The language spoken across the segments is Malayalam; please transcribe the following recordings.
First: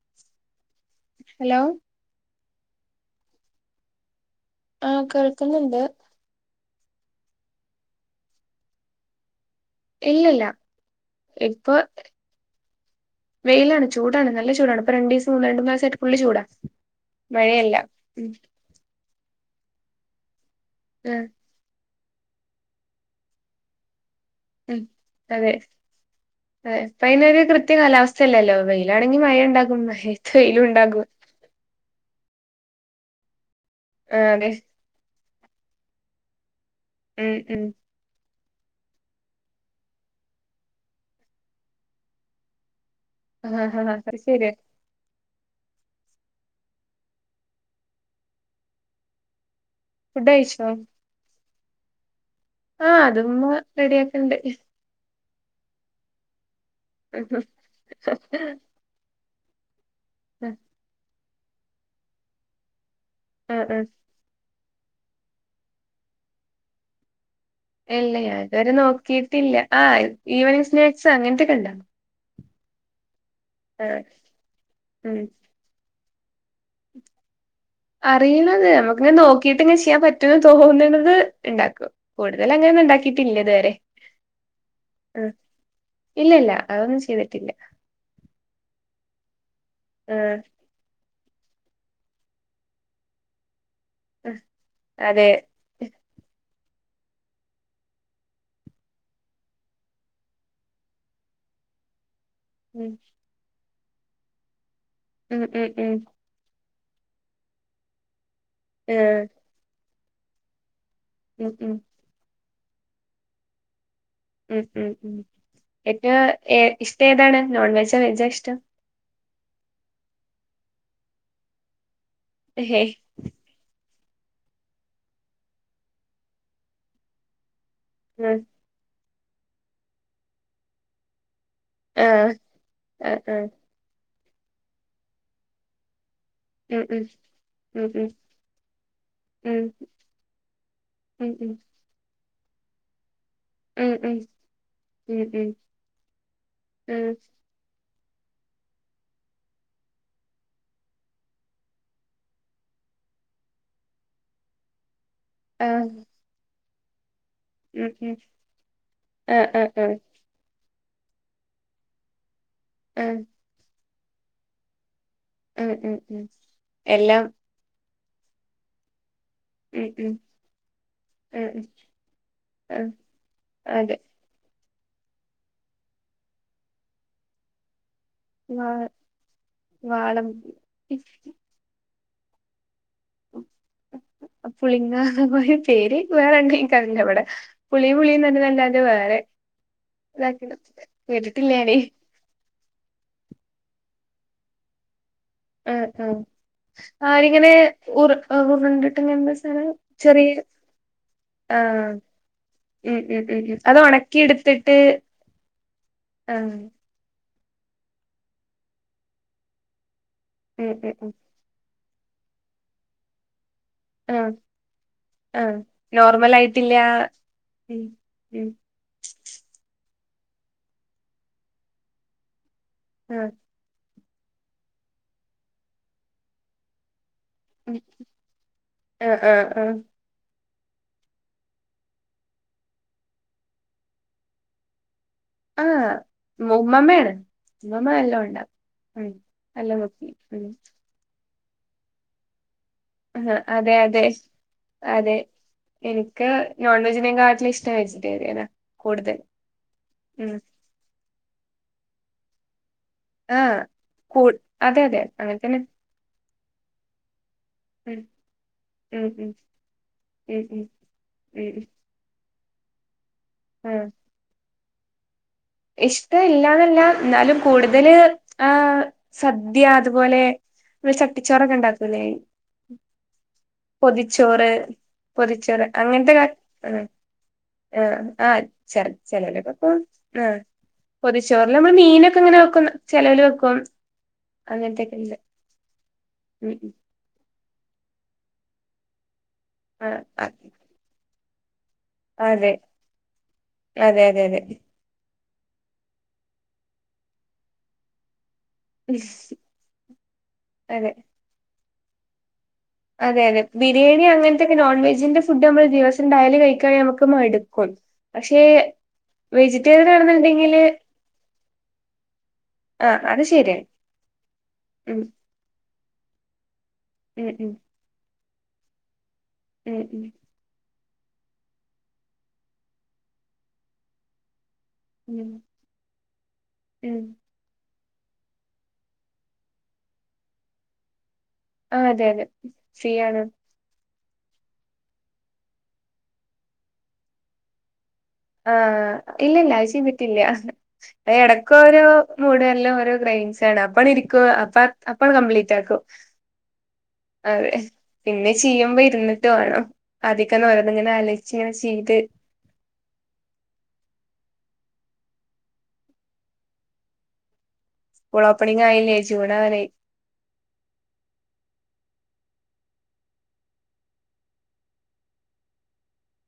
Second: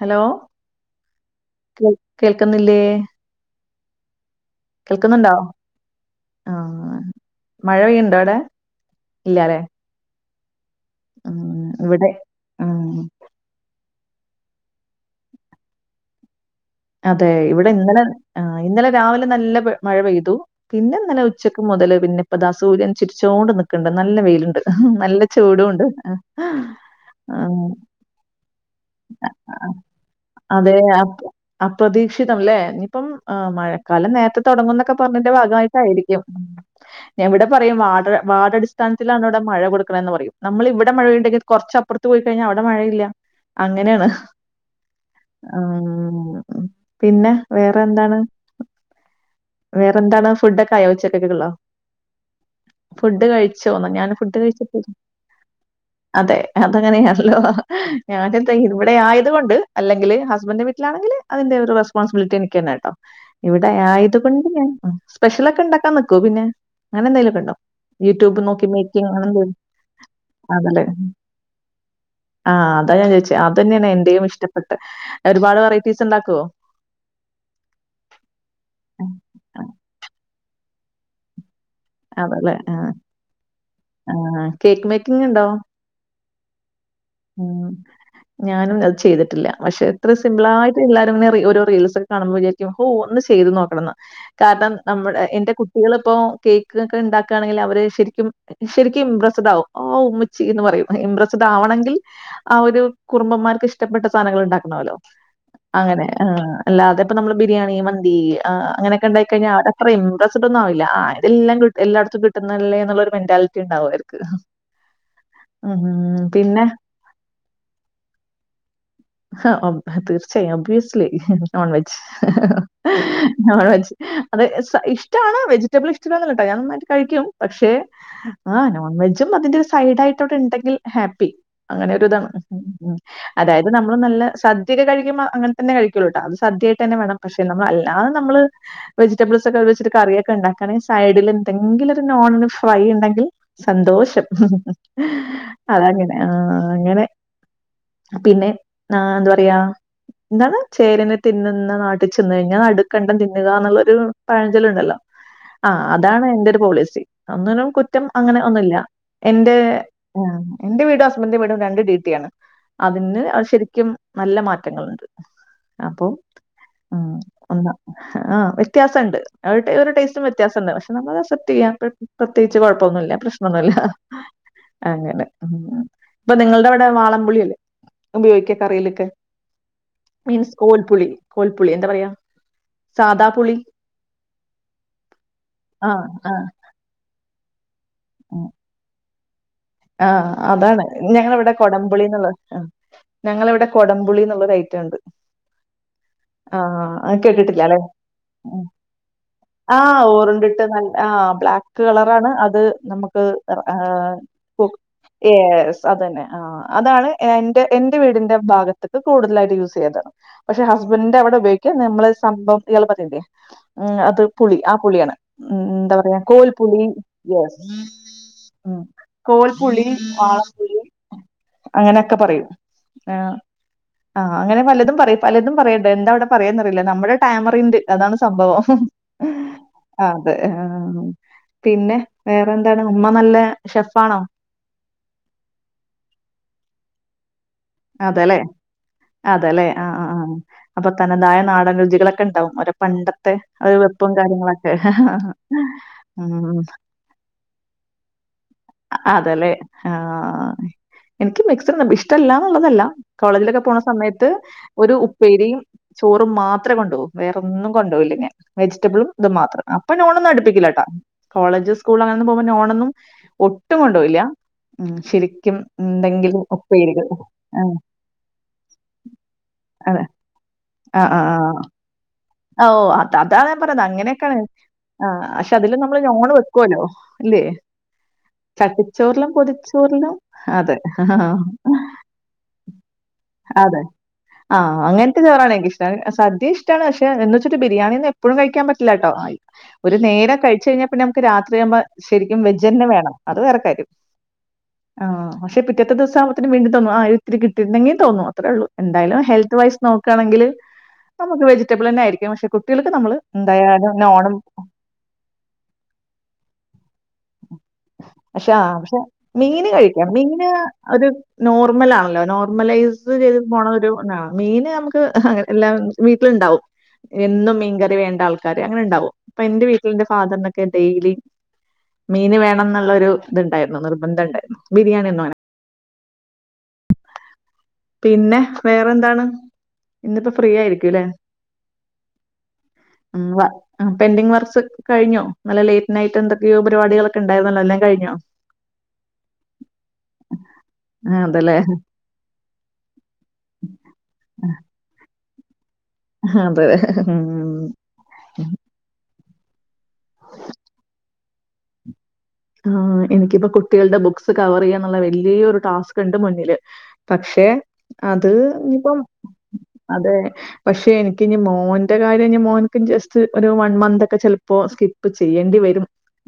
ഹലോ ഹലോ കേ കേൾക്കുന്നില്ലേ ആഹ് കേൾക്ക്ന്ന്ണ്ടോ കേൾക്കുന്നുണ്ട് ആ മഴ പെഴ്ണ്ടടെ ഇല്ലാലേ ഇല്ലല്ല ഇപ്പൊ ഇവിടെ ഉം വെയിലാണ് ചൂടാണ് നല്ല ചൂടാണ് ഇപ്പൊ രണ്ടീസം രണ്ട്മൂന്നാലീസായിട്ട് ഫുള്ള് ചൂടാ അതെ ഇവിടെ മഴയല്ല ഇന്നലെ ഉം ആഹ് ഇന്നലെ രാവിലെ നല്ല മഴ പെയ്തു പിന്നെ ഇന്നലെ ആഹ് ഉച്ചക് മുതല് പിന്നിപ്പൊതാ സൂര്യൻ ചിരിച്ചോണ്ട് നിക്കണ്ട് നല്ല വെയിലുണ്ട് ഉം നല്ല അതെ ചൂടുണ്ട് ആ സല്ലല്ലോ വെയിലാണെങ്കി മഴ ണ്ടാകും മഴയത്ത് വെയിലും ണ്ടാകും അപ്രതീക്ഷിതംല്ലേ ഇന്നിപ്പം ഏഹ് മഴക്കാലം ആഹ് നേരത്തെ അതെ തൊ ടങ്ങൂ ന്നൊക്കെ- ഇപ്പറഞ്ഞതിന്റെ ഭാഗമായിട്ടായിരിക്കും ഉം എവിടെ പറയും വാട് വാട സൻസിലാണോവിടെ മഴ കൊടുക്കണെന്ന് പറയും നമ്മള് ഇവിടെ മഴയുണ്ടെങ്കി കുറച്ചപ്പുറത്ത് പോയി കഴിഞ്ഞാ അവടെ മഴയില്ല ആഹ് ആഹ് അങ്ങനേണ് അത് ശരിയാ ആഹ് അങ്ങനെ പിന്നെ വേറെ എന്താണ് വേറെ എന്താണ് ഫുഡ് ഒക്കെ ആയോ ഉച്ചക്കക്കുള്ള ആഹ് ഫുഡ് അതുമ്മ കഴിച്ചൊന്ന് ഞാൻ റെഡിയാക്ക്ണ്ട് ഫുഡ് കഴിച്ചപ്പഴേക്കും അതെ അതങ്ങനെയാണല്ലോ ഞാനിപ്പൊ ഇവ്ടെ ആയത്കൊണ്ട്- അല്ലെങ്കില് ഹസ്ബന്റ് വീട്ടിലാണെങ്കില് അതിന്റെ ഒരു റെസ്പോൺസിബിലിറ്റി എനിക്ക് തന്നെട്ടോ ആഹ് ഇവിടെ ആഹ് ആ അതുകൊണ്ട് ഞാൻ ആഹ് സ്പെഷ്യലൊക്കെ ഇണ്ടാക്കാൻ നിക്കോ പിന്നെ അങ്ങനെ എന്തെലൊക്കെണ്ടോ ഇല്ലെ ഞാൻത് വരെ നോക്കിയിട്ടില്ല ആഹ് ഈവനിങ് സ്നാക്സ് അങ്ങനത്തൊക്കെ ഇണ്ടാകും ആഹ് അതാ ഞാൻ ചോദിച്ചത് അത് തന്നേണ് ആഹ് എന്റെയും ഇഷ്ടപ്പെട്ട ഉം ഒരുപാട് വെറൈറ്റീസ് ഉണ്ടാക്കോ അറിയിണത് നമുക്കിങ്ങനെ നോക്കിട്ട് ഇങ്ങനെ ചെയ്യാൻ പറ്റും എന്ന് തോന്നുന്നത് ഇണ്ടാക്കും കൂടുതൽ അതല്ലേ. ആ, അങ്ങനൊന്നും ണ്ടാക്കിട്ടില്ലേ ഇതുവരെ ആ. കേക്ക് മേക്കിംഗ് ആഹ് ഉണ്ടോ? ഇല്ലല്ല അതൊന്നും ചെയ്തിട്ടില്ല ഞാനും അത് ചെയ്തിട്ടില്ല പക്ഷെ ഇത്ര ആഹ് സിമ്പപിളാ എല്ലാരും ഇ ഒരു റീൽസ് കാണുമ്പോ വിചാരിക്കും ഓഹ് ഒന്ന് ചെയ്ത് നോക്കണം ആഹ് കാരണം നമ്മുടെ അതെ എന്റെ കുട്ട കുട്ടികള് പ്പോ കേക്ക്ക്കെ ണ്ടാക്കാണെങ്കിൽ അവര് ശരിക്കും ശരിക്കും ഇംപ്രസ്ഡാവും ആഹ് ഇമ്മിച്ചി എന്ന് പറയും ഇംപ്രസ്ഡാവണെങ്കിൽ ആഹ് ഒരു ഉം കുറുംബന്മാർക്ക് ഇഷ്ടപ്പെട്ട സാധനങ്ങൾ ഉണ്ടാക്കണമല്ലോ ഉം ഉം ഉം അങ്ങനെ ആഹ് അല്ലാതെപ്പൊ നമ്മള് ബിരിയാണി മന്തി ആഹ് അങ്ങനൊക്കെ ആഹ് ണ്ടായിക്കഴിഞ്ഞാ ആരാ അത്ര ഇംപ്രസ്ഡ് ഒന്നുംആവില്ല ഉം ആതല്ലാം ക ഉം എല്ലായിടത്തും കിട്ടുന്നില്ലേ എന്നുള്ളരു മെന്റാലിറ്റി ഉണ്ടാവും അവർക് ഉം ഉം ഉം ഏറ്റവും എ പിന്നെ ഇഷ്ടം ഏതാണ് നോൺ വെജോ വെജോ ഇഷ്ടം ആഹ് തീർച്ചയായും അബിയുസ്ലി ലി നോൺ വെജ് ഹേ നോൺ വെജ് അതെ ഇഷ്ടാണ് വെജിറ്റബിൾ ഇഷ്ടല്ലന്നേ ല്ലാ ട്ടാ ഞാൻ നന്നായിട്ട് കഴിക്കും പക്ഷെ ഉം ആഹ് നോൺ വെജും അതിന്റെ ഒരു സൈഡയിട്ടവിടെ ണ്ടെങ്കിൽ ഹാപ്പി അങ്ങനെ ഒരു ഇതാണ് ആഹ് ഉം ആഹ് ആഹ് അതായത് നമ്മള് നല്ല സദ്യക്കെ കഴിക്കുമ്പോ അങ്ങനെ തന്നെ കഴികൊള്ളു ട്ടാ അത് സദ്യയായിട്ട് ഉം തന്നെ ഉം വെണം പഷേ ഉം ഉം അല്ലാതെ നമ്മള് വെജിറ്റബിൾസ് ഉം ഒക്കെ വച്ചിട്ട് കറിയൊക്കെ ഉണ്ടാക്കാണങ്കി സൈഡിൽ ഉം ഉം എന്തെങ്കിലും ഒരു നോണ് വെ വഴി ണ്ടെങ്കിൽ ഉം സന്തോഷം ഉം ഉം ഉം അതങ്ങനെ ആഹ് അങ്ങനെ ഉം പിന്നെ ആഹ് ന്താ പറയാ എന്താണ് ചേരനെ തിന്നുന്ന നാട്ടിൽ ചെന്ന് കഴിഞ്ഞാൽ നടുക്കണ്ടം തിന്നുക എന്നുള്ളൊരു പഴഞ്ചലുണ്ടല്ലോ ആഹ് അതാണ് എന്റെ ഒരു പോളിസി ഒനിനും ഉം കുറ്റം ഉം അങ്ങനെ ഒന്നുല്ല ആഹ് എന്റെ ആഹ് ആഹ് എന്റെ വീടും ഹസ്ബൻഡന്റെ വീടും രണ്ട് ഡി ട്ടിയാണ് ആഹ് അതിന്ന് ശരിക്കും നല്ല മാറ്റങ്ങളുണ്ട് ഉം ഉം അപ്പൊ ഉം ഉം എല്ലാം ഒന്ന് ആഹ് വ്യത്യാസണ്ട് അവ ഉം ഒരു ഉം ടസ്റ്റും വ്യത്യാസംണ്ട് പെശേ നമ്മള് ഉം ഉം അസെ്പ്റ്റ്ചെയ്യാം പ്രത്യേകച്ച് ആഹ് കുഴപ്പൊന്നുല്ല പ്രശ്നൊന്നുല്ല അതെ അങ്ങനെ ഇപ്പൊ നിങ്ങളുടെ ഇവിടെ വാളംപുളി ല്ലേ ഉപയോഗിക്കാ വാ കറിയിലൊക്കെ വാളം മീൻസ് കോൽപുളി കോൽപുളി എന്താ പറയാ സാദാ പുളി അ പുളിങ്ങ പോ ആഹ് പേരെക്ക് ആഹ് വേറെണ്ട ക്കല്ല വിടെ പുളിയും പുളിയും തന്നെ ഉം നല്ലെ വേറെ ആഹ് ഇതാക്കിട്ട് അതാണ് ഞങ്ങള കേട്ടിട്ടില്ല ഇവിടെ ഞാന് കൊടംപുളിന്നുള്ളത് ഞങ്ങളവിടെ കൊടംപുളിന്നുള്ള ഐറ്റുണ്ട് ആഹ് ആഹ് ആഹ് അഹ് ആരിങ്ങനെ കേട്ട്ട്ടില്ല അല്ലേ ഉർ ഉരുണ്ടിട്ട് ഇങ്ങനെ എന്താ സാനം ആഹ് ചെറിയ ഓറണ്ട ഇട്ട് ആഹ് ബ്ലാക്ക് ആഹ് കളറാണ് അത് ഉം ഉം നമുക്ക് ഉം ഉം അത് ഒണക്കി എടുത്തിട്ട് യസ് അതന്നെ ആഹ് അതാണ് എന്റെ എന്റെ വീടിന്റെ ഭാഗത്തക്ക് കൂടുതലായിട്ട് യൂസ് ചെയ്തത് പക്ഷെ ഉം ഉം ഉം ഹസ്ബൻഡന്റെ അവിടെ ഉപയോഗിക്ക [unintelligible] നമ്മള് സംഭവം [unintelligible] ഉം അത് ആഹ് പുളി ആ പുളിയാണ് ഉ ആഹ് ന്താ പറയാ നോർമൽ ആയിട്ടില്ല കോൽപുളി യെസ് ഉം ഉം കോൽപുളി വാളപ്പുളി അങ്ങനെയൊക്കെ പറയും ആഹ് ആഹ് അങ്ങനെ പലതും പറയും പലതും പറയണ്ട് എന്താ അവിടെ പറയായെന്നറിയില്ല നമ്മുടെ ഉം ടാമറിന്റെ അതാണ് സംഭവം ആഹ് ആഹ് ആഹ് അതെ ആ പിന്നെ വേറെന്താണ് ഉമ്മ നല്ല ഷെഫാണോ? ആഹ് ഉമ്മ മ്മെണ് മ്മമ്മ എല്ലാം അതെല്ലേ ഉണ്ടാ ഉം അതെല്ലേ എല്ലാം ആഹ് ആഹ് വെയ്ക്കും ആഹ് ഉ അപ്പൊ തനതായ നാടൻ രുചികളൊക്കെ ണ്ടാവും അവര് പണ്ടത്തെ ആഹ് അതെ ഒരു അതെ വെപ്പും കാര്യങ്ങളൊക്കെ അതെ ഉം വെജിറ്റെറിയനാ അതല്ലേ ആഹ് എനിക്ക് മിക്സിർ ഇഷ്ടല്ലാന്നുള്ളതല്ല ആഹ് കോളേജിലൊക്കെ പോണ കൂ സമയത്ത് അതെ ഒരു അതെ അങ്ങനെ ഉപ്പേരിയും തന്നെ ചോറും മാത്രെ കൊണ്ടുകൂ വേറൊന്നും ഉം കൊണ്ടപോയില്ല ഞാൻ ഉം വെജിറ്റബിളും ഇത് ഉം മാത്രം അപ്പൊ ഞോണന്നും ഉം ഉം അടുപ്പിക്കില്ലേട്ടാ ഉം കോളേജ് സ്കൂള അങ്ങന്നും പോകുമെ ഞോണൊന്നും ഒട്ടും ആഹ് കൊണ്ടുപോയില്ല ഉം ശരി [unintelligible] ഇഷ്ടം എന്തെങ്കിലും ഇല്ലാന്നല്ല ഉപ്പേരികളോ എന്നാലും കൂടുതല് ആഹ് സദ്യ അതെ. അതുപോലെ ആ, ആ, ചട്ടിച്ചോറൊക്കെ ആ. ഉണ്ടാക്കൂലേ ഓ അഹ് അതാ ഞാൻ പറയത് അങ്ങനെയൊക്കെയാണ് പൊതിച്ചോറ് ആഹ് പക്ഷെ പൊതിച്ചോറ് അതില് നമ്മള് അങ്ങനത്തെ കാ ഞോണ് വെക്കുവല്ലോ ആഹ് അല്ലേ ആഹ് ആഹ് ച ചെലല്ല അപ്പ പൊതിച്ചോറിലും ആഹ് അതെ. പൊതിച്ചോറി നമ്മള് മീനൊക്കെ എങ്ങനെ വെക്കും ചെിലവൽ വെക്കും ആ. ആഹ് അങ്ങനത്തെയൊക്കെ ഉണ്ട് അങ്ങനത്തെ ചോറാണേനിക്ക് ഇഷ്ടം സദ്യ ഉം ഇഷ്ട ഉം എന്ന് വെച്ചിട്ട ബിരിയാണിന്നും എഴും കഴിക്കാൻ പറ്റാട്ടോ ഒരു ആഹ് നേരം കഴിച്ചു കഴിഞ്ഞാപ്പന്നെ നമക്ക് രാത്യാവുമ്പ ശരിക്കും അതെ വെജ് തന്നെ വേണം അത് വേറെ കാര്യം അതെ അതെ അതെ ആഹ് പക്ഷെ പിറ്റേ ദിവസുമ്പത്തിന് വേണ്ടി തോന്നു ആഹ് ഒത്തിരിട്ടിട്ടുെങ്കി തോന്നും അത്രേം ഉള്ളൂ എന്തായാലും ഹെൽത്ത് വൈസ് നോക്കുകയാണെങ്കിൽ അതെ നമുക്ക് വെജിറ്റബിൾതെ ആയിരിക്കും പക്ഷെ കുട്ടികൾക്ക് നമ്മള് അതെ അതെ എന്തായാലും ബിരിയാണി നോണും അങ്ങനത്തെൊക്കെ നോൺ വെജിന്റെ ഫുഡ് നമ്മൾ ദിവസംയാലല് കഴിക്കയാണങ്ക നമക്ക് മാടും പക്ഷെ പക്ഷെ മീന് വെജിറ്റേറിയൻ കഴിക്കാം മീന് ആണെന്നുണ്ടെങ്കില് ഒരു നോർമൽ ആണല്ലോ ആ നോർമലൈസ് അത് ചെയ്ത് ശരിയാണ് പോണാണ് മീന് ഉം നമുക്ക് അങ്ങനെ എല്ലാം വീട്ടിലുണ്ടാവും ഉം ഉം എന്നും മീൻകറി വേണ്ട ആൾക്കാര് അങ്ങനെ ഉണ്ടാവും അപ്പൊ എന്റെ ഉം വീട്ടിൽ എന്റെ ഉം ഫാദറിനെ ഡെയിലി മീന് വേണം എന്നുള്ള ഒരു ഇത്ണ്ടായിരുന്നു നിർബന്ധം ഉണ്ടായിരുന്നു ബിരിയാണി ഒന്നും ഉം അങ്ങനെ ഉം പിന്നെ വേറെ എന്താണ് ഇന്നിപ്പോ ഫ്രീ ആയിരിക്കുംല്ലേ ആഹ് അതെ അതെ ഫ്രീ ആണ് ആഹ് പെൻ്റിങ് വർക്സ് കഴിഞ്ഞോ നല്ല ലേറ്റ് നൈറ്റ് എന്തൊക്കെയോ പരിപടികളൊക്കെ ഉണ്ടായിരുന്നല്ല എല്ലാം കഴിഞ്ഞോ ആഹ് ഇല്ല ഇല്ല ചെയീതിറ്റില്ല അതല്ലേ ഇടക്കോരോ [unintelligible] മൂടല്ലാം ഓരോ ഗ്രെയിൻസ് ആണ് അപ്പ ഇരിക്കുവ അപ്പ അപ്പ കംപ്ലീറ്റ് ആക്കും ആഹ് അതെ ഉം അതെ പിന്നെ ചെയ്യുമ്പോ ഇരുന്നിട്ട് വേണം ആധിക്ന്ന ഇങ്ങനെ അലച്ച ഇങ്ങനെ ചെയ്ത് ആഹ് എനിക്കിപ്പോ കുട്ടികളുടെ ബുക്സ് കവർ ചെയ്യാനുള്ള വലിയരു ടാസ്ക് ഉണ്ട് മുന്നില് പക്ഷെ സ്കൂൾ അത് ഓപ്പണിംഗ് ആയില്ലേ ഇപ്പം ജൂൺ ആവാനായി അതെ പക്ഷെ എനിക്ക് ഇനി മോന്റെ കാര്യം ഇ മോന ജസ്റ്റ് ഒരു വൺ മന്ത് ഒക്കെ ചെപ്പോ സ്കിപ്പ ഇപ്പൊ ചെയ്യേണ്ടി വരും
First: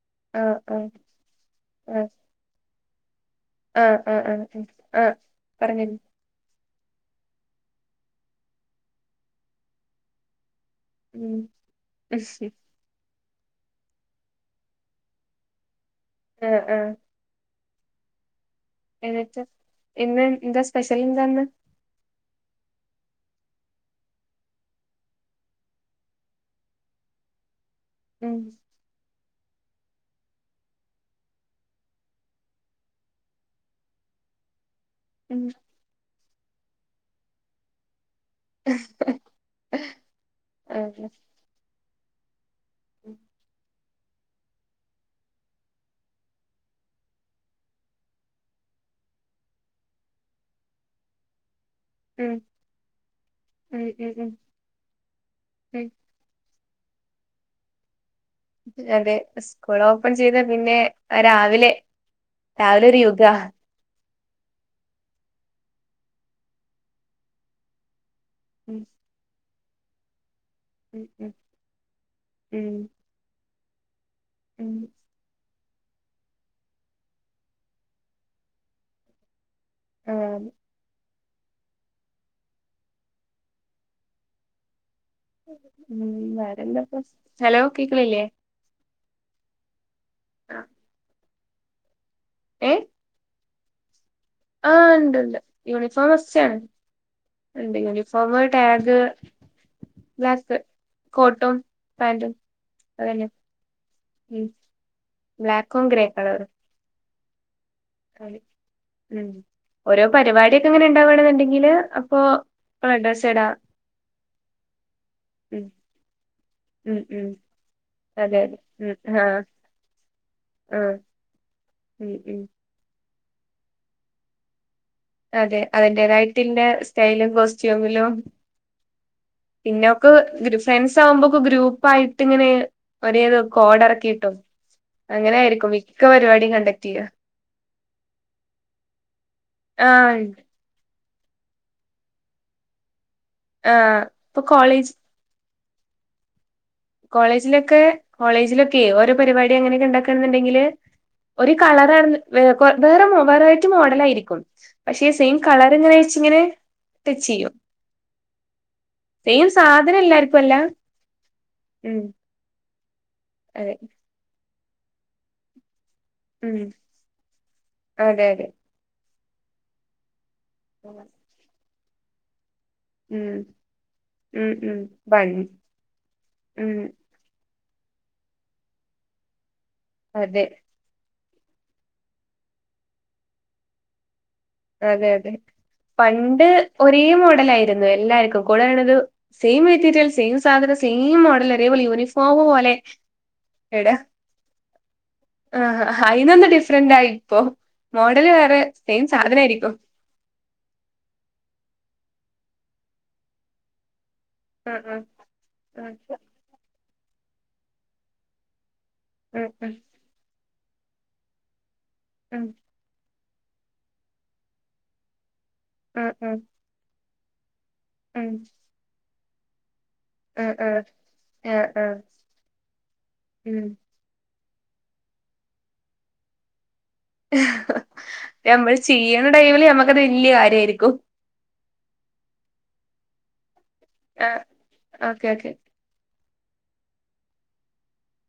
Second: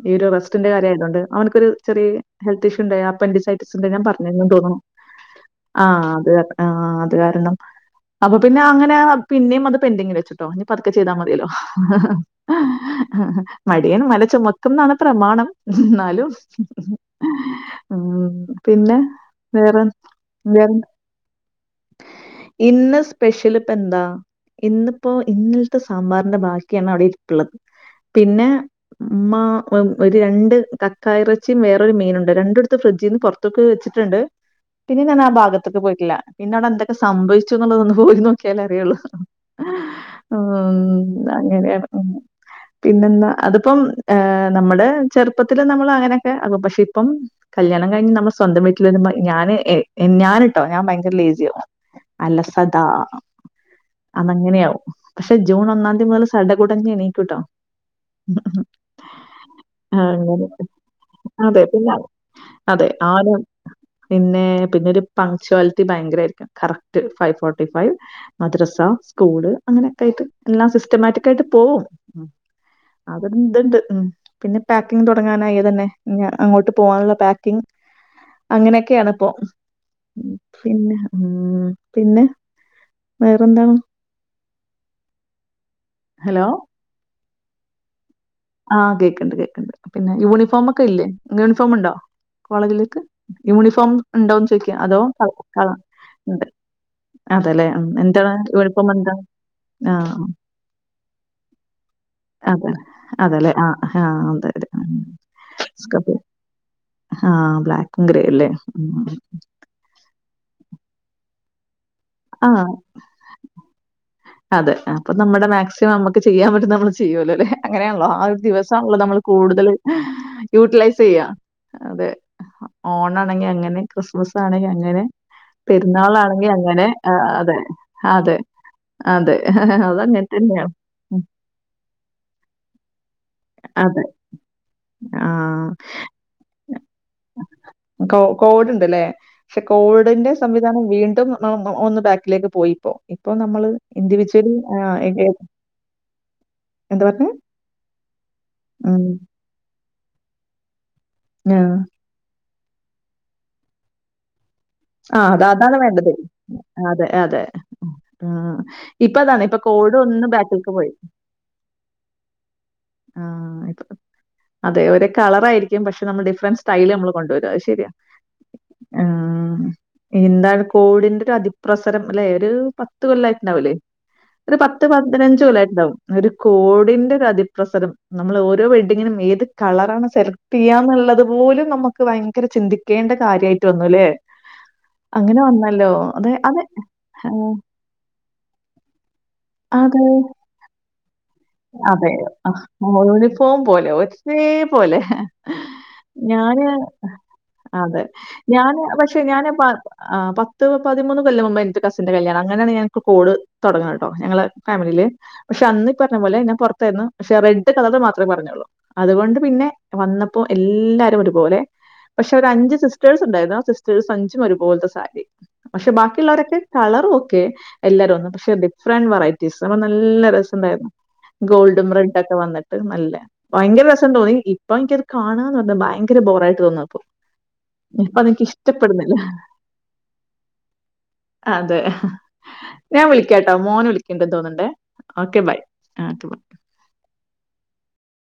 ഈ ഒരു ആഹ് റസ്റ്റിന്റെ ആഹ് കാര്യയതുകൊണ്ട് അവനക്കൊരു ചെറിയ ഹെൽത്ത് ഇഷ്യൂണ്ട അപ്പൻസഡ ആഹ് ഞാൻ ആഹ് ആഹ് ആഹ് പറഞ്ഞന്ന് ആഹ് തോന്നുന്നു ആഹ് പറഞ്ഞിരുന്നു ആഹ് അത് ആഹ് അത് കാരണം അപ്പൊ പിന്നെ അങ്ങനെ പിന്നെയും അത് പെൻഡിങ് വെച്ചിണ്ട് കേട്ടോ ഇനിപ്പതൊക്കെ ചെയ്താ ഉം മതിയല്ലോ [unintelligible] ആഹ് മടിയൻ മല ചുമക്കും എന്നാണ് പ്രമാണം എന്നാലും ആഹ് ആഹ് ഉം പിന്നെ വേറെ വേറെ സ്പെശ്യലന്തന്ന് ഇന്ന് സ്പെഷൽ പെന്താ ഇന്നിപ്പോ ഇന്നലത്തെ സാമ്പാറിന്റെ ബാക്കിയാണ് അവിടെ ഇരിപ്പുള്ളത് ഉം പിന്നെ ഉമ്മ ഒരു രണ്ട് കക്കായ ഇറച്ചിയും വേറൊരു മീനുണ്ട് രണ്ടിടുത്ത് ഫ്രിഡ്ജിൽ നിന്ന് പുറ ത്തൊക്കെ വെച്ചിട്ടുണ്ട് പിന്നെ ഞാൻ ആഹ് ഉം ഭാഗത്തൊക്കെ പോയിട്ടില്ല പിന്നെ അവിടെ എന്തൊക്കെ സംഭവിച്ചു എന്നുള്ളതന്ന് പോയിരുന്നു നോക്കിയിലെ അറിയുള്ളൂ ഉം ആഹ് അങ്ങനെയാണ് ഉം പിന്നെന്താ അതിപ്പം നമ്മുടെ ചെറുപ്പത്തില നമ്മൾ അങ്ങനെയൊക്കെ ആപ്പൊ പക്ഷെ ഇപ്പം കല്യാണം കഴിഞ്ഞ് നമ്മൾ സ്വന്തം വട്ടിൽ ഞാൻ ഞാനിട്ടോ ഞാൻ ഭയ ങ്കര ലേസിയ ആവും ഉം അല്ലസദാ ഉം ഉം അന്നങ്ങനെയാകും പക്ഷെ ജൂൺ ഉം ഒന്നാം തീയതി മുതൽ സഡകുടഞ്ഞ എണീക്കക്ക് കേട്ടോ അതെ സ്കൂൾ ഓപ്പൺ ചെയ്ത അങ്ങനെ. പിന്നെ അതെ. രാവിലെ പിന്നെ രാവിലെ അതെ. ഒരു യുഗ ആരും പിന്നെ പിന്നെ ഒരു പങ്ക്ച്വാലിറ്റി ഭയങ്കര ആയിരിക്കും കറക്റ്റ് ഫൈവ് ഫോർട്ടി ഫൈവ് മദ്രസ ഉം സ്കൂള് അങ്ങനെയൊക്കൊയിയിട്ട് എല്ലാം ഉം സിസ്റ്റമാറ്റിക്ക് ഉം ആയിട്ട് പോവും ഉം അതുണ്ടുണ്ട് ഉം പിന്നെ ഉം പാക്കിങ് പോ അങ്ങനായി തന്നെ അങ്ങോട്ട് പോകാനുള്ള പാക്കിങ് അങ്ങനെയൊക്കെയാണിപ്പോ ഉം. ആഹ് പിന്നെ ഉം പിന്നെ വേറെന്താണ് ഉം ഹലോ? വറെന്താപ്പോ ഹലോ കേൾക്കണില്ലേ ആഹ് കേക്കണ്ട് കേക്കണ്ട് പിന്നെ യൂണിഫോമൊക്കെ ഇല്ലേ യൂണിഫോം ഉണ്ടോ ഏഹ് കോളേജിലേക്ക് യൂണിഫോം ഉണ്ടോന്ന് ചോദിക്കാ ആഹ് അതോ ഇണ്ട് കള ഇണ്ട് കള യൂണിഫോം ണ്ട് ഫസ്റ്റാണ് അതേലെ ഇണ്ട് ഉം എന്താണ് യൂണിഫോമ് യൂണിഫോം ടാഗ് എന്താ ആഹ് ബ്ലാക്ക് കോട്ടും പാന്റും അതെ അതന്നെ അതേല്ലേ ആഹ് ആഹ് ഉം ബ്ലാക്കും ഗ്രേ അതെ കളറും ആഹ് ബ്ലാക്ക് ഉം ഓരോ പരിപാടിയൊക്കെ അങ്ങനെ ഉണ്ടാവണെന്നുണ്ടെങ്കില് അ അപ്പൊ ആഹ് ഒരു ഡ്രസ്സ് ഇടാ അതെ അപ്പൊ നമ്മുടെ മാക്സിമം നമുക്ക് ചെയ്യാൻ പറ്റും നമ്മള് ഉം ഉം ചെയ്യുമല്ലോ അല്ലെ അങ്ങനെയാണല്ലോ ആഹ് അതെ ഒരു അതെ ഉം ദിവസാണല്ലോ നമ്മള് ആഹ് കൂടുതല് ആഹ് യൂട്ടിലൈസ് ചെയ്യാ ഉം ഉം ഓണാണെങ്കിൽ അങ്ങനെ ക്രിസ്മസ് ആണെങ്കിൽ അങ്ങനെ അതെ പെരുന്നാളാണെങ്കിൽ അതിന്റേതായിട്ടില്ല അങ്ങനെ സ്റ്റൈലും അതെ കോസ്റ്റ്യൂമിലും അതെ അതെ പിന്നോക്ക് അതങ്ങനെ ഗ്രൂ തന്നെയാണ് സയൻസാവുമ്പോൾ ഗ്രൂപ്പ് ആയിട്ടിങ്ങനെ ഒരേത് അതെ കോഡെറക്കിട്ടു ആഹ് അങ്ങനെയായിരിക്കും മിക്ക പരിപാടിം കണ്ടക്ട് ചെയ്യാ കോ കോഡ് ഉണ്ടല്ലേ പക്ഷെ ആഹ് കോഡിന്റെ ഉണ്ട്. സംബ വീണ്ടും ഒ ഒന്ന് ബാക്കിലേക്ക് പോയിപ്പോ ഇപ്പോ നമ്മ ആഹ് ഇപ്പൊ ഇൻഡിവിജ്വലി കോളേജ് ആഹ് എഗൈൻ കോളേജിലൊക്കെ കോളേജിലൊക്കെ ഉം ഓരോ പരിപാടി അങ്ങനെയൊക്കെ ഉണ്ടാക്ക എന്നുണ്ടെങ്കില് ഒരു ആഹ്. കളർ വ വേറെ വെറൈറ്റി മോഡലായിരിക്കും പക്ഷെ ആഹ് സെയിം അത അതാണ് കളറിങ്ങനെ വേണ്ടത്. വെച്ച് ഇങ്ങനെ ടച്ച് ചെയ്യും ഉം ഇപ്പൊ അതാണ് സെയിം ഇപ്പൊ കോഡ് സാധനം ഒന്ന് എല്ലാർക്കും അല്ല ബാക്കിൽക്ക് പോയി ഉം ആഹ് അതെ അതെ ഒരു കളറായിരിക്കും പക്ഷെ നമ്മൾ ഉം ഡിഫറന്റ് സ്റ്റൈല് നമ്മൾ കൊണ്ടുവരും അത് ശെരിയാ അതെ അതെ ആഹ് എന്താണ് കോഡിന്റെ ഒരു അതിപ്രസരം അല്ലെ ഒരു പത്ത് ഉം കൊല്ലായിട്ടുണ്ടാവുല്ലേ ഉം ഒരു ഉം പത്ത് പതിനഞ്ച് പണ്ട് കൊല്ലായിട്ടുണ്ടാവും ഒരു ഉം കോഡിന്റെ അതി പ്രസരം നമ്മള് ഓരോ വെഡ്ഡിങ്ങിനും ഏത് കളറാണ് അതെ സെലക്ട് ചെയ്യാന്നുള്ളതും പോലും നമുക്ക് ഭയങ്കര ചിന്തിക്കേണ്ട കാര്യമായിട്ട് വന്നുല്ലേ അതെ അതെ അങ്ങനെ വന്നല്ലോ. അതെ പണ്ട് അതെ ഒരേ മോഡലായിരുന്നു എല്ലാർക്കും കൂടെയുള്ളത് സെയിം അതെ മെറ്റീരിയൽ സെയിം സാ സാധനം സെയിം മോഡല് അതെ അഹ് യൂണിഫോം എട പോലെ ഒരേ പോലെ ആഹ് അയിനൊന്ന് ഞാന് ഡിഫറന്റ് ആയിപ്പോ അതെ ഞാന് പക്ഷെ ഞാന് പ ആഹ് പത്ത് പതിമൂന്ന് കൊല്ലം മുമ്പ് എന്റെ കസിന്റെ കല്യാണം അങ്ങനെയാണ് ഞങ്ങക്ക് കോഡ് തുടങ്ങണെ കേട്ടോ ഞങ്ങള് ഉം ഫാമിലിയില് പക്ഷെ അന്ന് ഉം പറഞ്ഞ പോലെ ഞാൻ പുറത്തായിരുന്നു പക്ഷേ റെഡ് കളർ മാത്രമേ പറഞ്ഞൊള്ളൂ അതുകൊണ്ട് ഉം പിന്നെ ഉം വന്നപ്പോ എല്ലാരും ഒരുപോലെ പക്ഷെ ഉം ഒരു അഞ്ച് സിസ് സിസ്റ്റേഴ്സ് ഉണ്ടായിരുന്നു സിസ്റ്റേഴ്സ് അഞ്ചും ഒരുപോലത്തെ സാരി പക്ഷെ ഉം ഉം ഉം ബാക്കിയുള്ളവരൊക്കെ കളർ ഓക്കെ എല്ലാരും ഒന്ന് ഉം പക്ഷേ ഡിഫറന്റ് വെറൈറ്റീസ് അപ്പൊ നല്ല രസം ആഹ് ആഹ് ഉണ്ടായിരുന്നു ആഹ് ഗോൾഡും ആഹ് റെഡൊക്കെ വന്നിട്ട് നല്ല ഉം ഭയങ്കര രസ തോന്നി ഇപ്പൊ എനിക്കത് കാണാ എന്ന് പറഞ്ഞ ഭയങ്കര ബോറായി തോന്നുവാ ഇപ്പൊ നമ്മള് ചെയ്യണ ടൈമില് ഞമ്മക്കത് വല്യ കാര്യമായിരിക്കും അതെ ഞാൻ വിളിക്കാട്ടോ മോന് വിളിക്കണ്ട് ആഹ് തോന്നുണ്ടേ ഓക്കെ ബൈ ആഹ് [unintelligible]